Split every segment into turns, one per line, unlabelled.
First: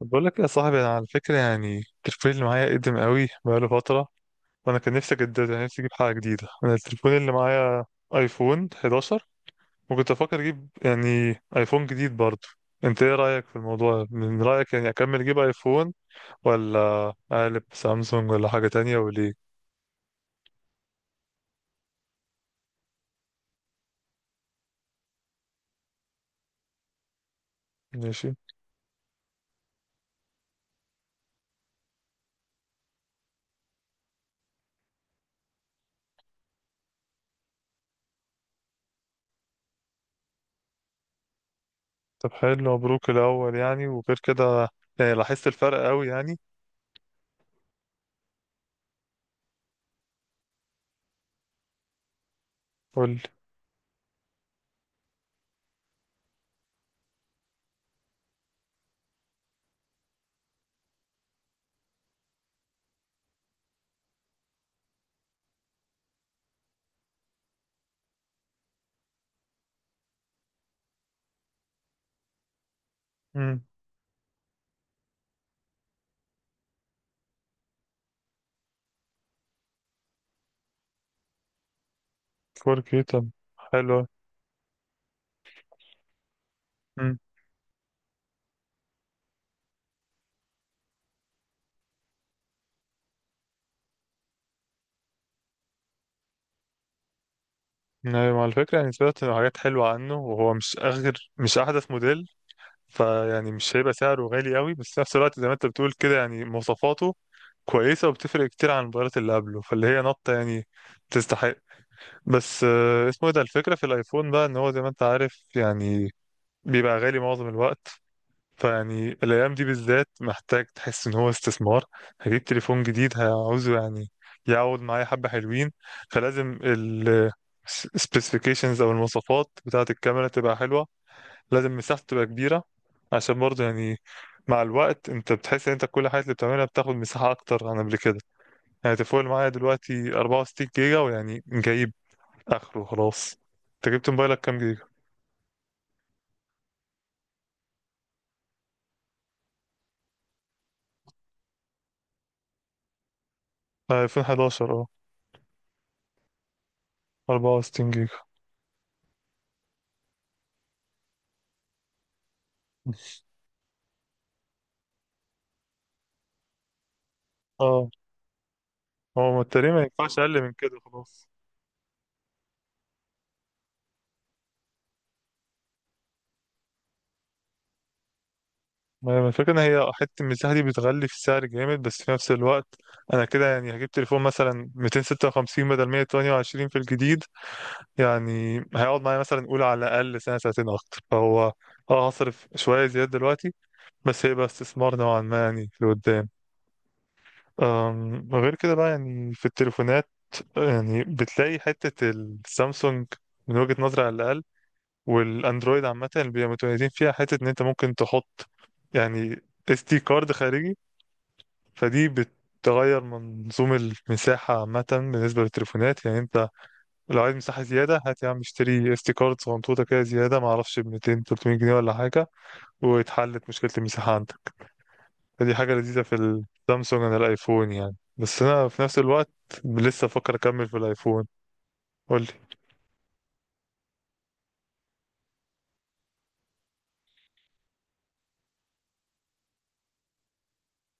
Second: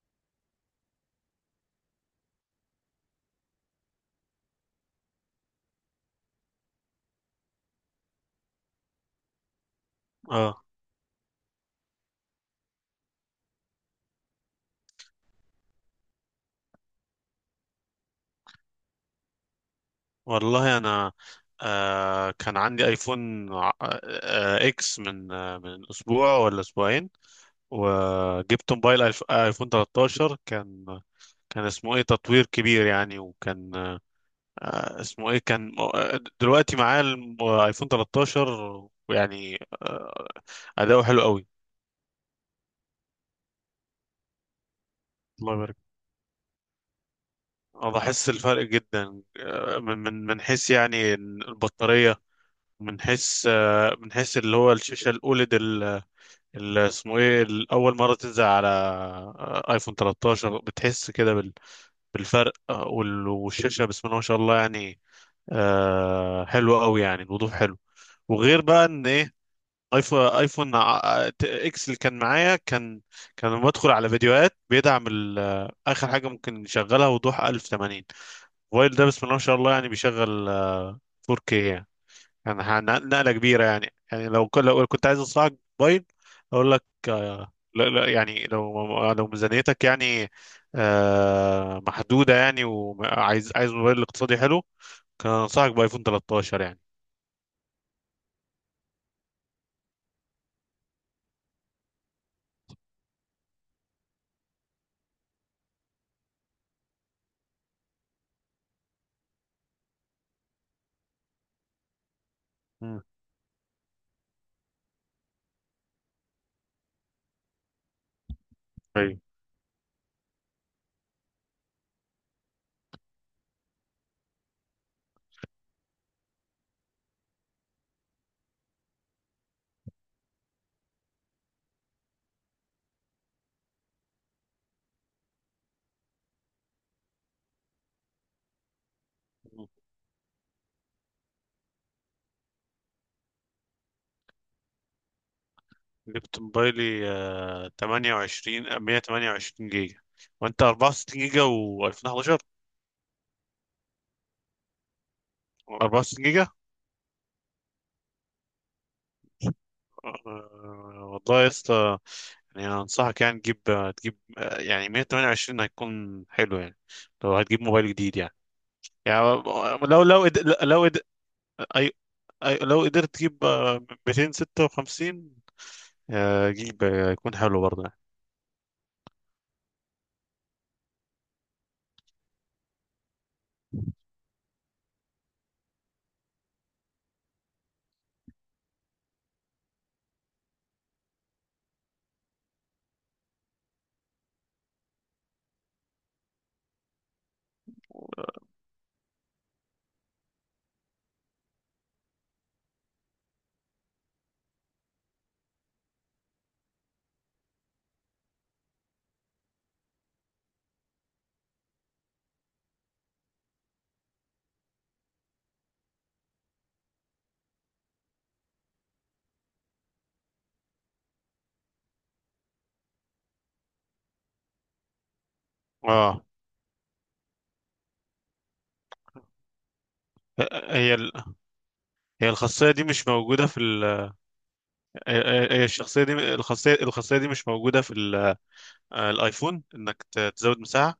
طب، بقول لك يا صاحبي، انا على فكره يعني التليفون اللي معايا قديم قوي بقاله فتره. وانا كان نفسي اجدده، يعني نفسي اجيب حاجه جديده. انا التليفون اللي معايا ايفون 11، وكنت افكر
اه،
اجيب يعني ايفون جديد برضه. انت ايه رايك في الموضوع؟ من رايك يعني اكمل اجيب ايفون، ولا اقلب سامسونج ولا حاجه تانية؟ وليه؟
والله انا كان عندي ايفون اكس من من اسبوع ولا اسبوعين.
ماشي.
وجبت موبايل ايفون 13. كان اسمه ايه تطوير كبير يعني. وكان اسمه ايه، كان دلوقتي معاه ايفون 13، ويعني اداؤه حلو قوي.
طب حلو، مبروك الاول يعني. وغير كده، يعني لاحظت
الله يبارك.
الفرق قوي يعني؟
اه، بحس الفرق جدا، من حيث يعني البطارية، من
قول لي.
حيث اللي هو الشاشة الأوليد. اسمه ايه، اول مره تنزل على ايفون 13 بتحس كده بالفرق. والشاشه بسم الله ما شاء الله يعني، حلوه قوي يعني، الوضوح حلو. وغير بقى ان ايه، اكس اللي كان معايا، كان لما
امم.
بدخل على فيديوهات بيدعم اخر حاجه ممكن يشغلها وضوح 1080. الموبايل ده بسم الله ما شاء الله يعني بيشغل 4K يعني. كان
4K؟ طب
نقلة كبيرة يعني.
حلو.
يعني لو كنت عايز أصنع موبايل، أقول لك لا لا، يعني لو ميزانيتك يعني محدودة، يعني وعايز موبايل اقتصادي حلو، كان أنصحك بآيفون 13 يعني.
نعم، على فكرة يعني سمعت حاجات حلوة عنه، وهو مش آخر مش أحدث موديل، فيعني مش هيبقى سعره غالي قوي، بس في نفس الوقت زي ما أنت بتقول كده يعني مواصفاته كويسة، وبتفرق كتير عن الموبايلات اللي قبله فاللي هي نطة يعني تستحق. بس
مم.
اسمه إيه ده، الفكرة في الآيفون بقى إن هو زي ما أنت عارف يعني بيبقى غالي معظم الوقت. فيعني
طيب.
الأيام دي بالذات محتاج تحس إن هو استثمار. هجيب تليفون جديد هعوزه يعني يقعد معايا حبة حلوين. فلازم ال specifications أو المواصفات بتاعة الكاميرا تبقى حلوة. لازم مساحته تبقى كبيرة، عشان برضه يعني مع الوقت انت بتحس ان انت كل حاجة اللي بتعملها بتاخد مساحة أكتر عن قبل كده. يعني تليفون اللي معايا دلوقتي 64 جيجا، ويعني جايب آخره خلاص. انت جبت موبايلك كام جيجا؟
جبت موبايلي 28 128 جيجا. وأنت 64 جيجا و2011؟
2011، اه.
64 جيجا
64 جيجا.
والله يا اسطى. يعني أنا انصحك يعني تجيب، يعني 128 هيكون حلو يعني، لو هتجيب موبايل
اه،
جديد يعني. يعني
هو تقريبا ما
لو
ينفعش
لو قد-
اقل من كده
لو قد-
خلاص.
أي أي لو قدرت تجيب 256، جيب يكون حلو برضه يعني.
ما هي الفكره ان هي حته المساحه دي بتغلي في السعر جامد، بس في نفس الوقت انا كده يعني هجيب تليفون مثلا 256 بدل 128 في الجديد. يعني هيقعد معايا مثلا نقول على الاقل سنه سنتين اكتر، فهو اه هصرف شويه زياده دلوقتي بس هيبقى استثمار نوعا ما يعني في قدام. غير كده بقى، يعني في التليفونات يعني بتلاقي حته السامسونج، من وجهه نظري على الاقل، والاندرويد عامه بيبقى متميزين فيها، حته ان انت ممكن تحط يعني اس دي كارد خارجي. فدي بتغير منظوم المساحه عامه بالنسبه للتليفونات، يعني انت لو عايز مساحه زياده هات يا عم اشتري اس دي كارد صغنطوطه كده زياده ما اعرفش ب 200 300 جنيه ولا حاجه، واتحلت مشكله المساحه عندك. فدي حاجه لذيذه في
اه.
السامسونج عن الايفون يعني، بس انا في نفس الوقت لسه بفكر اكمل في
هي
الايفون.
ال-
قول لي.
هي الخاصية دي مش موجودة في ال... هي، هي الشخصية دي الخاصية دي مش موجودة في الايفون، انك تزود مساحة؟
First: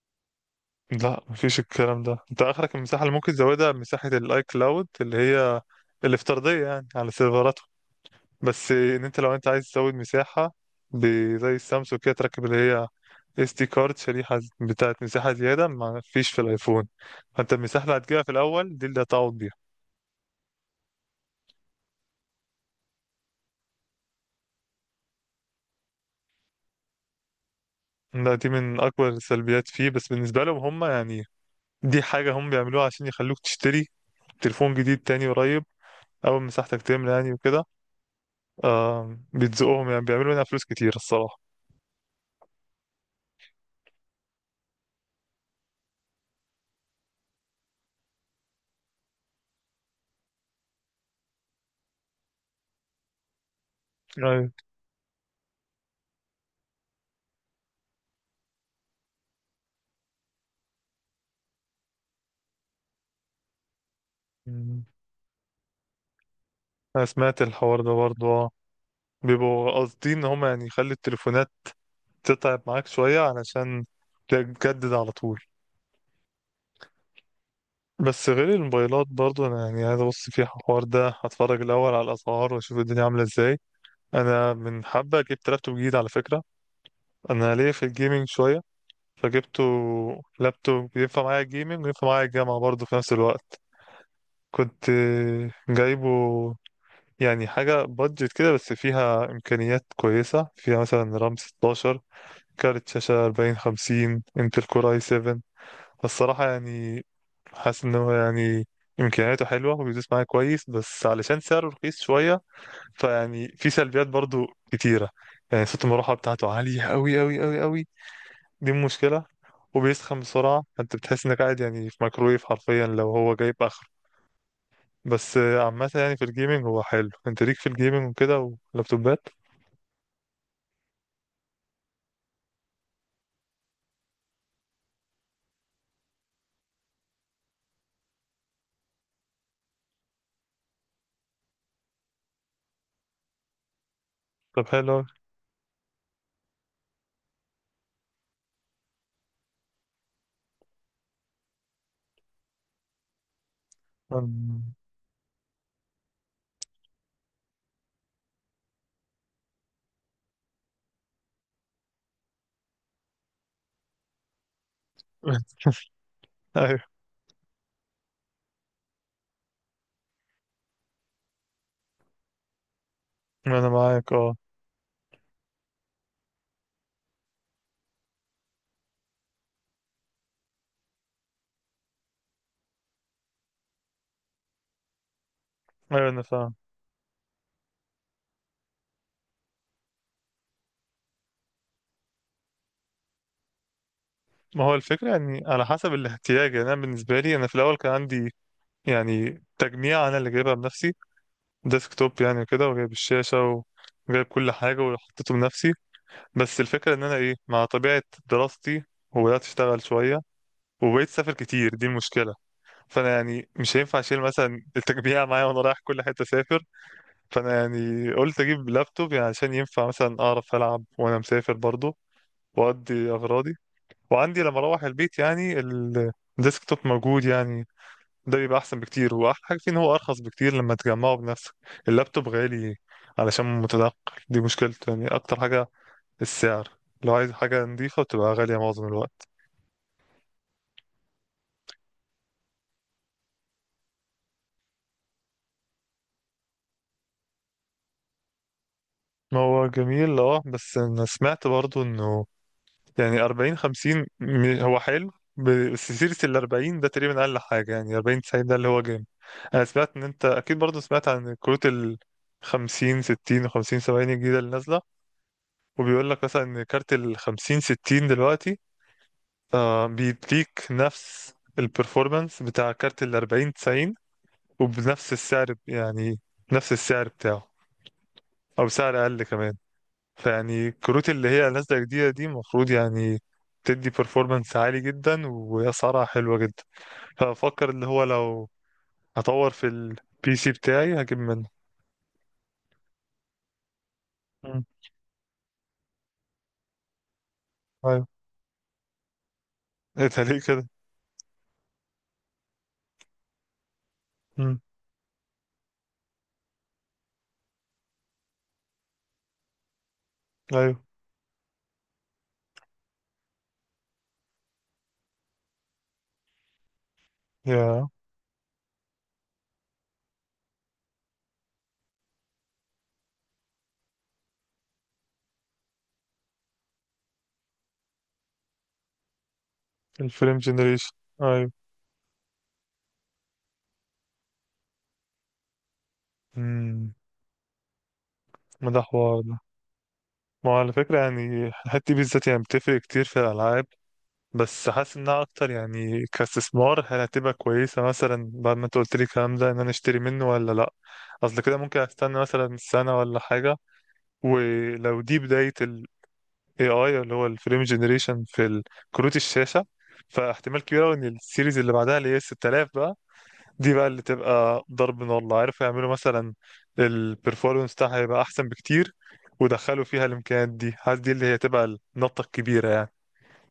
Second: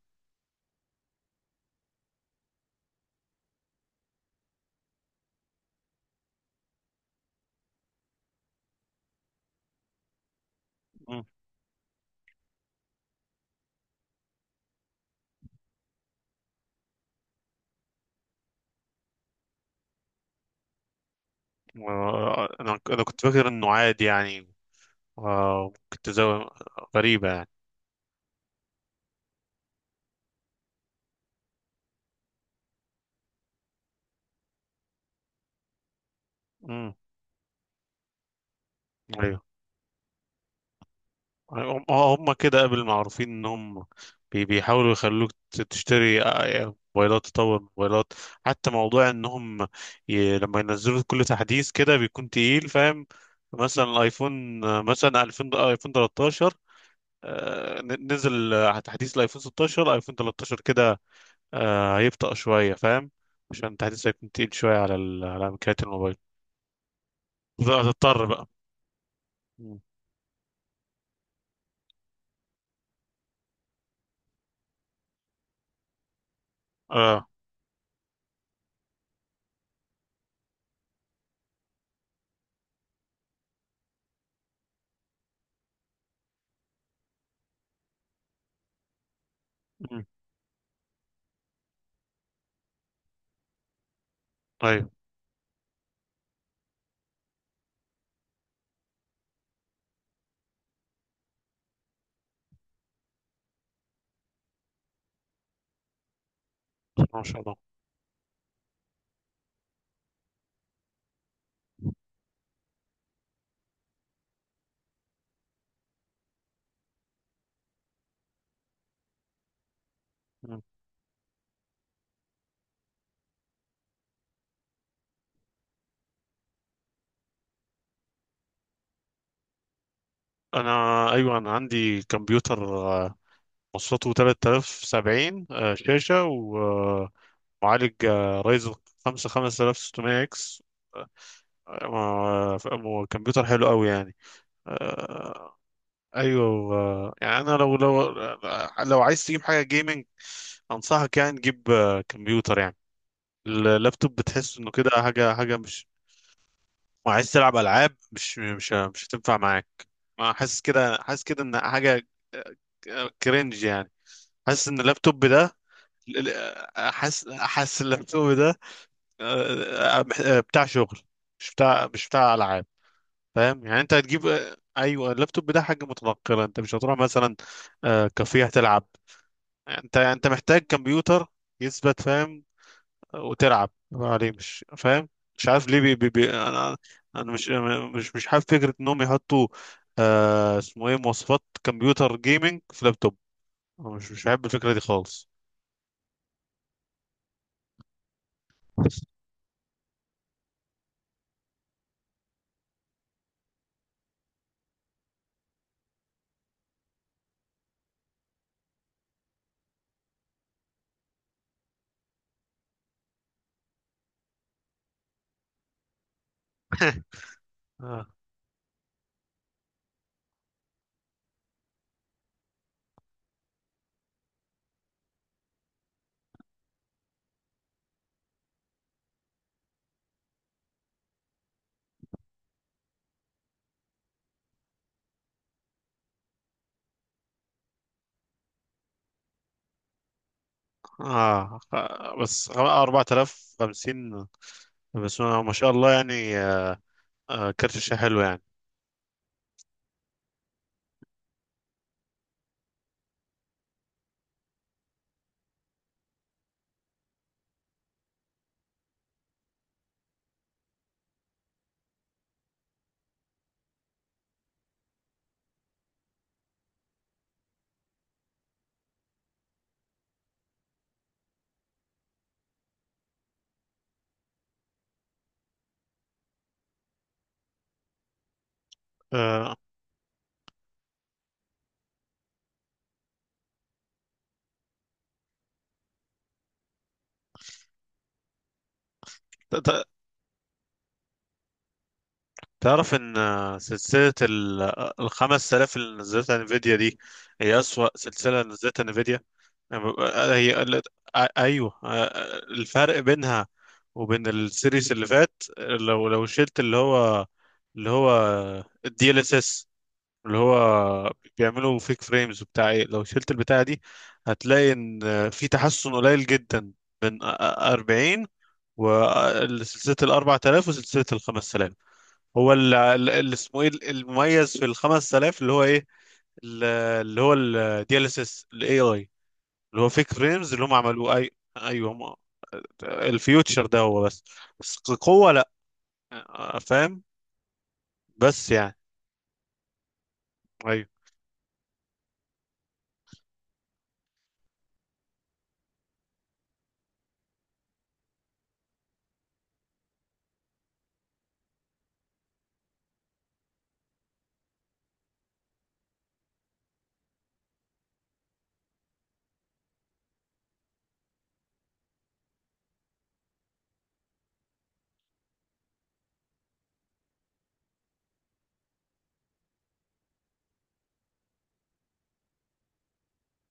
لا، مفيش الكلام ده، انت اخرك المساحه اللي ممكن تزودها مساحه الاي كلاود اللي هي الافتراضيه يعني على سيرفراته. بس ان انت لو انت عايز تزود مساحه
مم.
زي السامسونج كده تركب اللي هي اس دي كارد، شريحه بتاعت مساحه زياده، ما فيش في الايفون. فانت المساحه اللي هتجيبها في الاول دي اللي هتقعد بيها.
انا كنت فاكر انه عادي يعني، ممكن تزود. غريبة يعني.
دي من اكبر السلبيات فيه، بس بالنسبه لهم هم يعني دي حاجه هم بيعملوها عشان يخلوك تشتري تليفون جديد تاني قريب، اول مساحتك
امم
تملى يعني وكده. آه
ايوه.
بيتزقوهم يعني بيعملوا منها فلوس كتير الصراحة.
هم كده قبل معروفين ان هم بيحاولوا يخلوك تشتري موبايلات، تطور موبايلات. حتى موضوع انهم لما ينزلوا كل تحديث كده بيكون تقيل فاهم. مثلا
أيوة.
الايفون مثلا 2000 ايفون 13، نزل تحديث الايفون 16، ايفون 13 كده هيبطأ شوية فاهم، عشان التحديث هيكون تقيل شوية
مم.
على على امكانيات الموبايل.
أنا سمعت الحوار ده
هتضطر
برضه
بقى.
آه. بيبقوا قاصدين إن هما يعني يخلي التليفونات تتعب معاك شوية علشان تجدد على طول.
مم.
بس غير الموبايلات برضه أنا يعني عايز أبص في الحوار ده، هتفرج الأول على الأسعار وأشوف الدنيا عاملة إزاي. أنا من حبة جبت لابتوب جديد على فكرة. أنا ليا في الجيمنج شوية فجبته
مم.
لابتوب ينفع معايا الجيمنج وينفع معايا الجامعة برضه في نفس الوقت. كنت
ايوه.
جايبه يعني حاجة بادجت كده، بس فيها إمكانيات كويسة، فيها مثلا رام 16، كارت شاشة 40 50، انتل كور اي 7. فالصراحة يعني
ما شاء الله.
حاسس إن هو يعني إمكانياته حلوة وبيدوس معايا كويس، بس علشان سعره رخيص شوية فيعني في سلبيات برضو كتيرة. يعني صوت المروحة بتاعته عالية أوي أوي أوي أوي، دي مشكلة. وبيسخن
مم.
بسرعة، فأنت بتحس إنك قاعد يعني في ميكرويف حرفيا لو هو جايب آخره. بس عامة يعني في الجيمنج هو حلو، أنت ليك في الجيمنج وكده ولابتوبات.
انا ايوه، انا عندي كمبيوتر مواصفاته 3070 شاشه، ومعالج رايزر 5 5600 اكس. كمبيوتر حلو قوي يعني.
طب حلو أوي.
آه، ايوه. يعني انا لو عايز تجيب حاجه جيمنج، انصحك يعني تجيب كمبيوتر يعني. اللابتوب بتحس
أم-
انه كده حاجه، مش، وعايز تلعب العاب، مش هتنفع معاك. ما حاسس كده، ان حاجه كرنج يعني. حاسس ان اللابتوب ده،
ايوه،
حاسس اللابتوب ده آه، آه، بتاع شغل، مش بتاع العاب فاهم.
انا
يعني انت
معاك
هتجيب
اه.
ايوه، اللابتوب ده حاجه متنقله، انت مش هتروح مثلا كافيه تلعب. انت محتاج كمبيوتر يثبت فاهم، وتلعب عليه، مش فاهم مش عارف ليه. بي
ايوه
بي
انا
بي
فاهم.
انا، انا مش حابب فكره انهم يحطوا اسمه ايه مواصفات كمبيوتر جيمنج في لابتوب. أنا مش بحب
ما
الفكره
هو
دي
الفكره
خالص.
يعني على حسب الاحتياج، يعني انا بالنسبه لي انا في الاول كان عندي يعني تجميع، انا اللي جايبها بنفسي، ديسك توب يعني كده، وجايب الشاشه وجايب كل حاجه وحطيته بنفسي. بس الفكره ان انا ايه مع طبيعه دراستي، وبدات اشتغل شويه وبقيت اسافر كتير، دي المشكله. فانا يعني مش هينفع اشيل مثلا التجميع معايا وانا رايح كل حته اسافر. فانا
آه,
يعني قلت اجيب لابتوب يعني عشان ينفع مثلا اعرف العب وانا مسافر برضه واودي اغراضي، وعندي لما اروح البيت يعني الديسكتوب موجود يعني. ده بيبقى احسن بكتير، واحلى حاجه فيه ان هو ارخص بكتير لما تجمعه بنفسك. اللابتوب غالي علشان متنقل، دي مشكلته يعني، اكتر حاجه السعر. لو عايز حاجه نظيفه بتبقى غاليه معظم الوقت.
بس 4050، بس ما شاء الله يعني. كارت الشاشة حلو يعني.
ما هو جميل اه، بس انا سمعت برضو انه يعني 40 50 هو حلو، بس سيرة ال 40 ده تقريبا أقل حاجة، يعني 40 90 ده اللي هو جامد. أنا سمعت إن أنت أكيد برضه سمعت عن كروت ال 50 60 و 50 70 الجديدة اللي نازلة، وبيقول لك مثلا إن كارت ال 50 60 دلوقتي آه بيديك نفس البرفورمانس بتاع كارت ال 40 90، وبنفس السعر يعني، نفس السعر بتاعه أو سعر أقل كمان.
آه
فيعني الكروت اللي هي نازلة جديدة دي المفروض يعني تدي performance عالي جدا وأسعارها حلوة جدا، فأفكر اللي هو لو هطور في البي سي بتاعي هجيب منه.
تعرف ان سلسلة
مم.
ال 5000 اللي نزلتها انفيديا دي هي أسوأ
أيوه.
سلسلة نزلتها انفيديا.
إيه ده
آه،
ليه
هي
كده؟
قالت- ايوه، الفرق بينها وبين
مم.
السيريس اللي فات، لو شلت اللي هو، اللي هو DLSS، اللي
أيوه
هو بيعملوا فيك فريمز وبتاع ايه، لو شلت البتاعة دي هتلاقي ان في تحسن قليل جدا من
يا.
40 وسلسلة ال 4000 وسلسلة ال 5000. هو اللي اسمه ايه المميز في ال 5000 اللي هو ايه؟ ال- اللي هو DLSS AI، اللي هو فيك
الفريم
فريمز اللي هم
جنريشن.
عملوه
أيوه.
ايوه هم، الفيوتشر ده هو بس، بس قوة لا
مم.
فاهم، بس
ما
يعني.
ده حوار ده. ما هو على
ايوه.
فكرة يعني الحتة دي بالذات يعني بتفرق كتير في الألعاب. بس حاسس انها اكتر يعني كاستثمار، هل هتبقى كويسه مثلا بعد ما انت قلت لي الكلام ده ان انا اشتري منه ولا لا؟ اصل كده ممكن استنى مثلا سنه ولا حاجه. ولو دي بدايه ال AI اللي هو الفريم جنريشن في كروت الشاشه، فاحتمال كبير أوي ان السيريز اللي بعدها اللي هي 6000 بقى دي بقى اللي تبقى ضرب نار، الله عارف. يعملوا مثلا البرفورمانس بتاعها هيبقى احسن بكتير، ودخلوا فيها الامكانيات دي، حاسس دي اللي هي تبقى النطه الكبيره يعني،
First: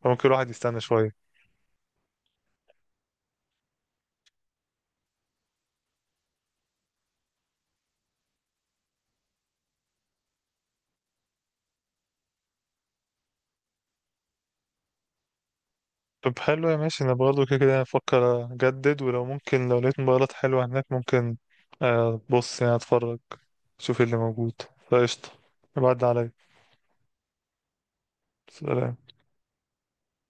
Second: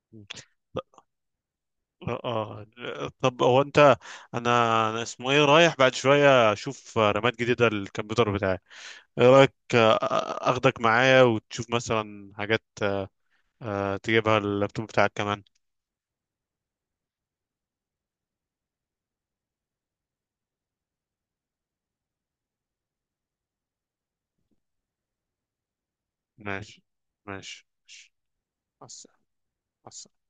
فممكن الواحد يستنى شويه.
اه. آه. طب هو انت، انا اسمه ايه رايح بعد شوية اشوف رامات جديدة للكمبيوتر بتاعي، ايه رأيك اخدك معايا وتشوف مثلا حاجات تجيبها اللابتوب بتاعك كمان؟
طب حلو يا ماشي، انا برضه كده كده افكر اجدد، ولو ممكن لو لقيت موبايلات حلوة هناك ممكن، بص يعني اتفرج، شوف إيه اللي موجود، فقشطة، بعد عليا.
ماشي، ماشي. مع
سلام.
الس- مع السلامة.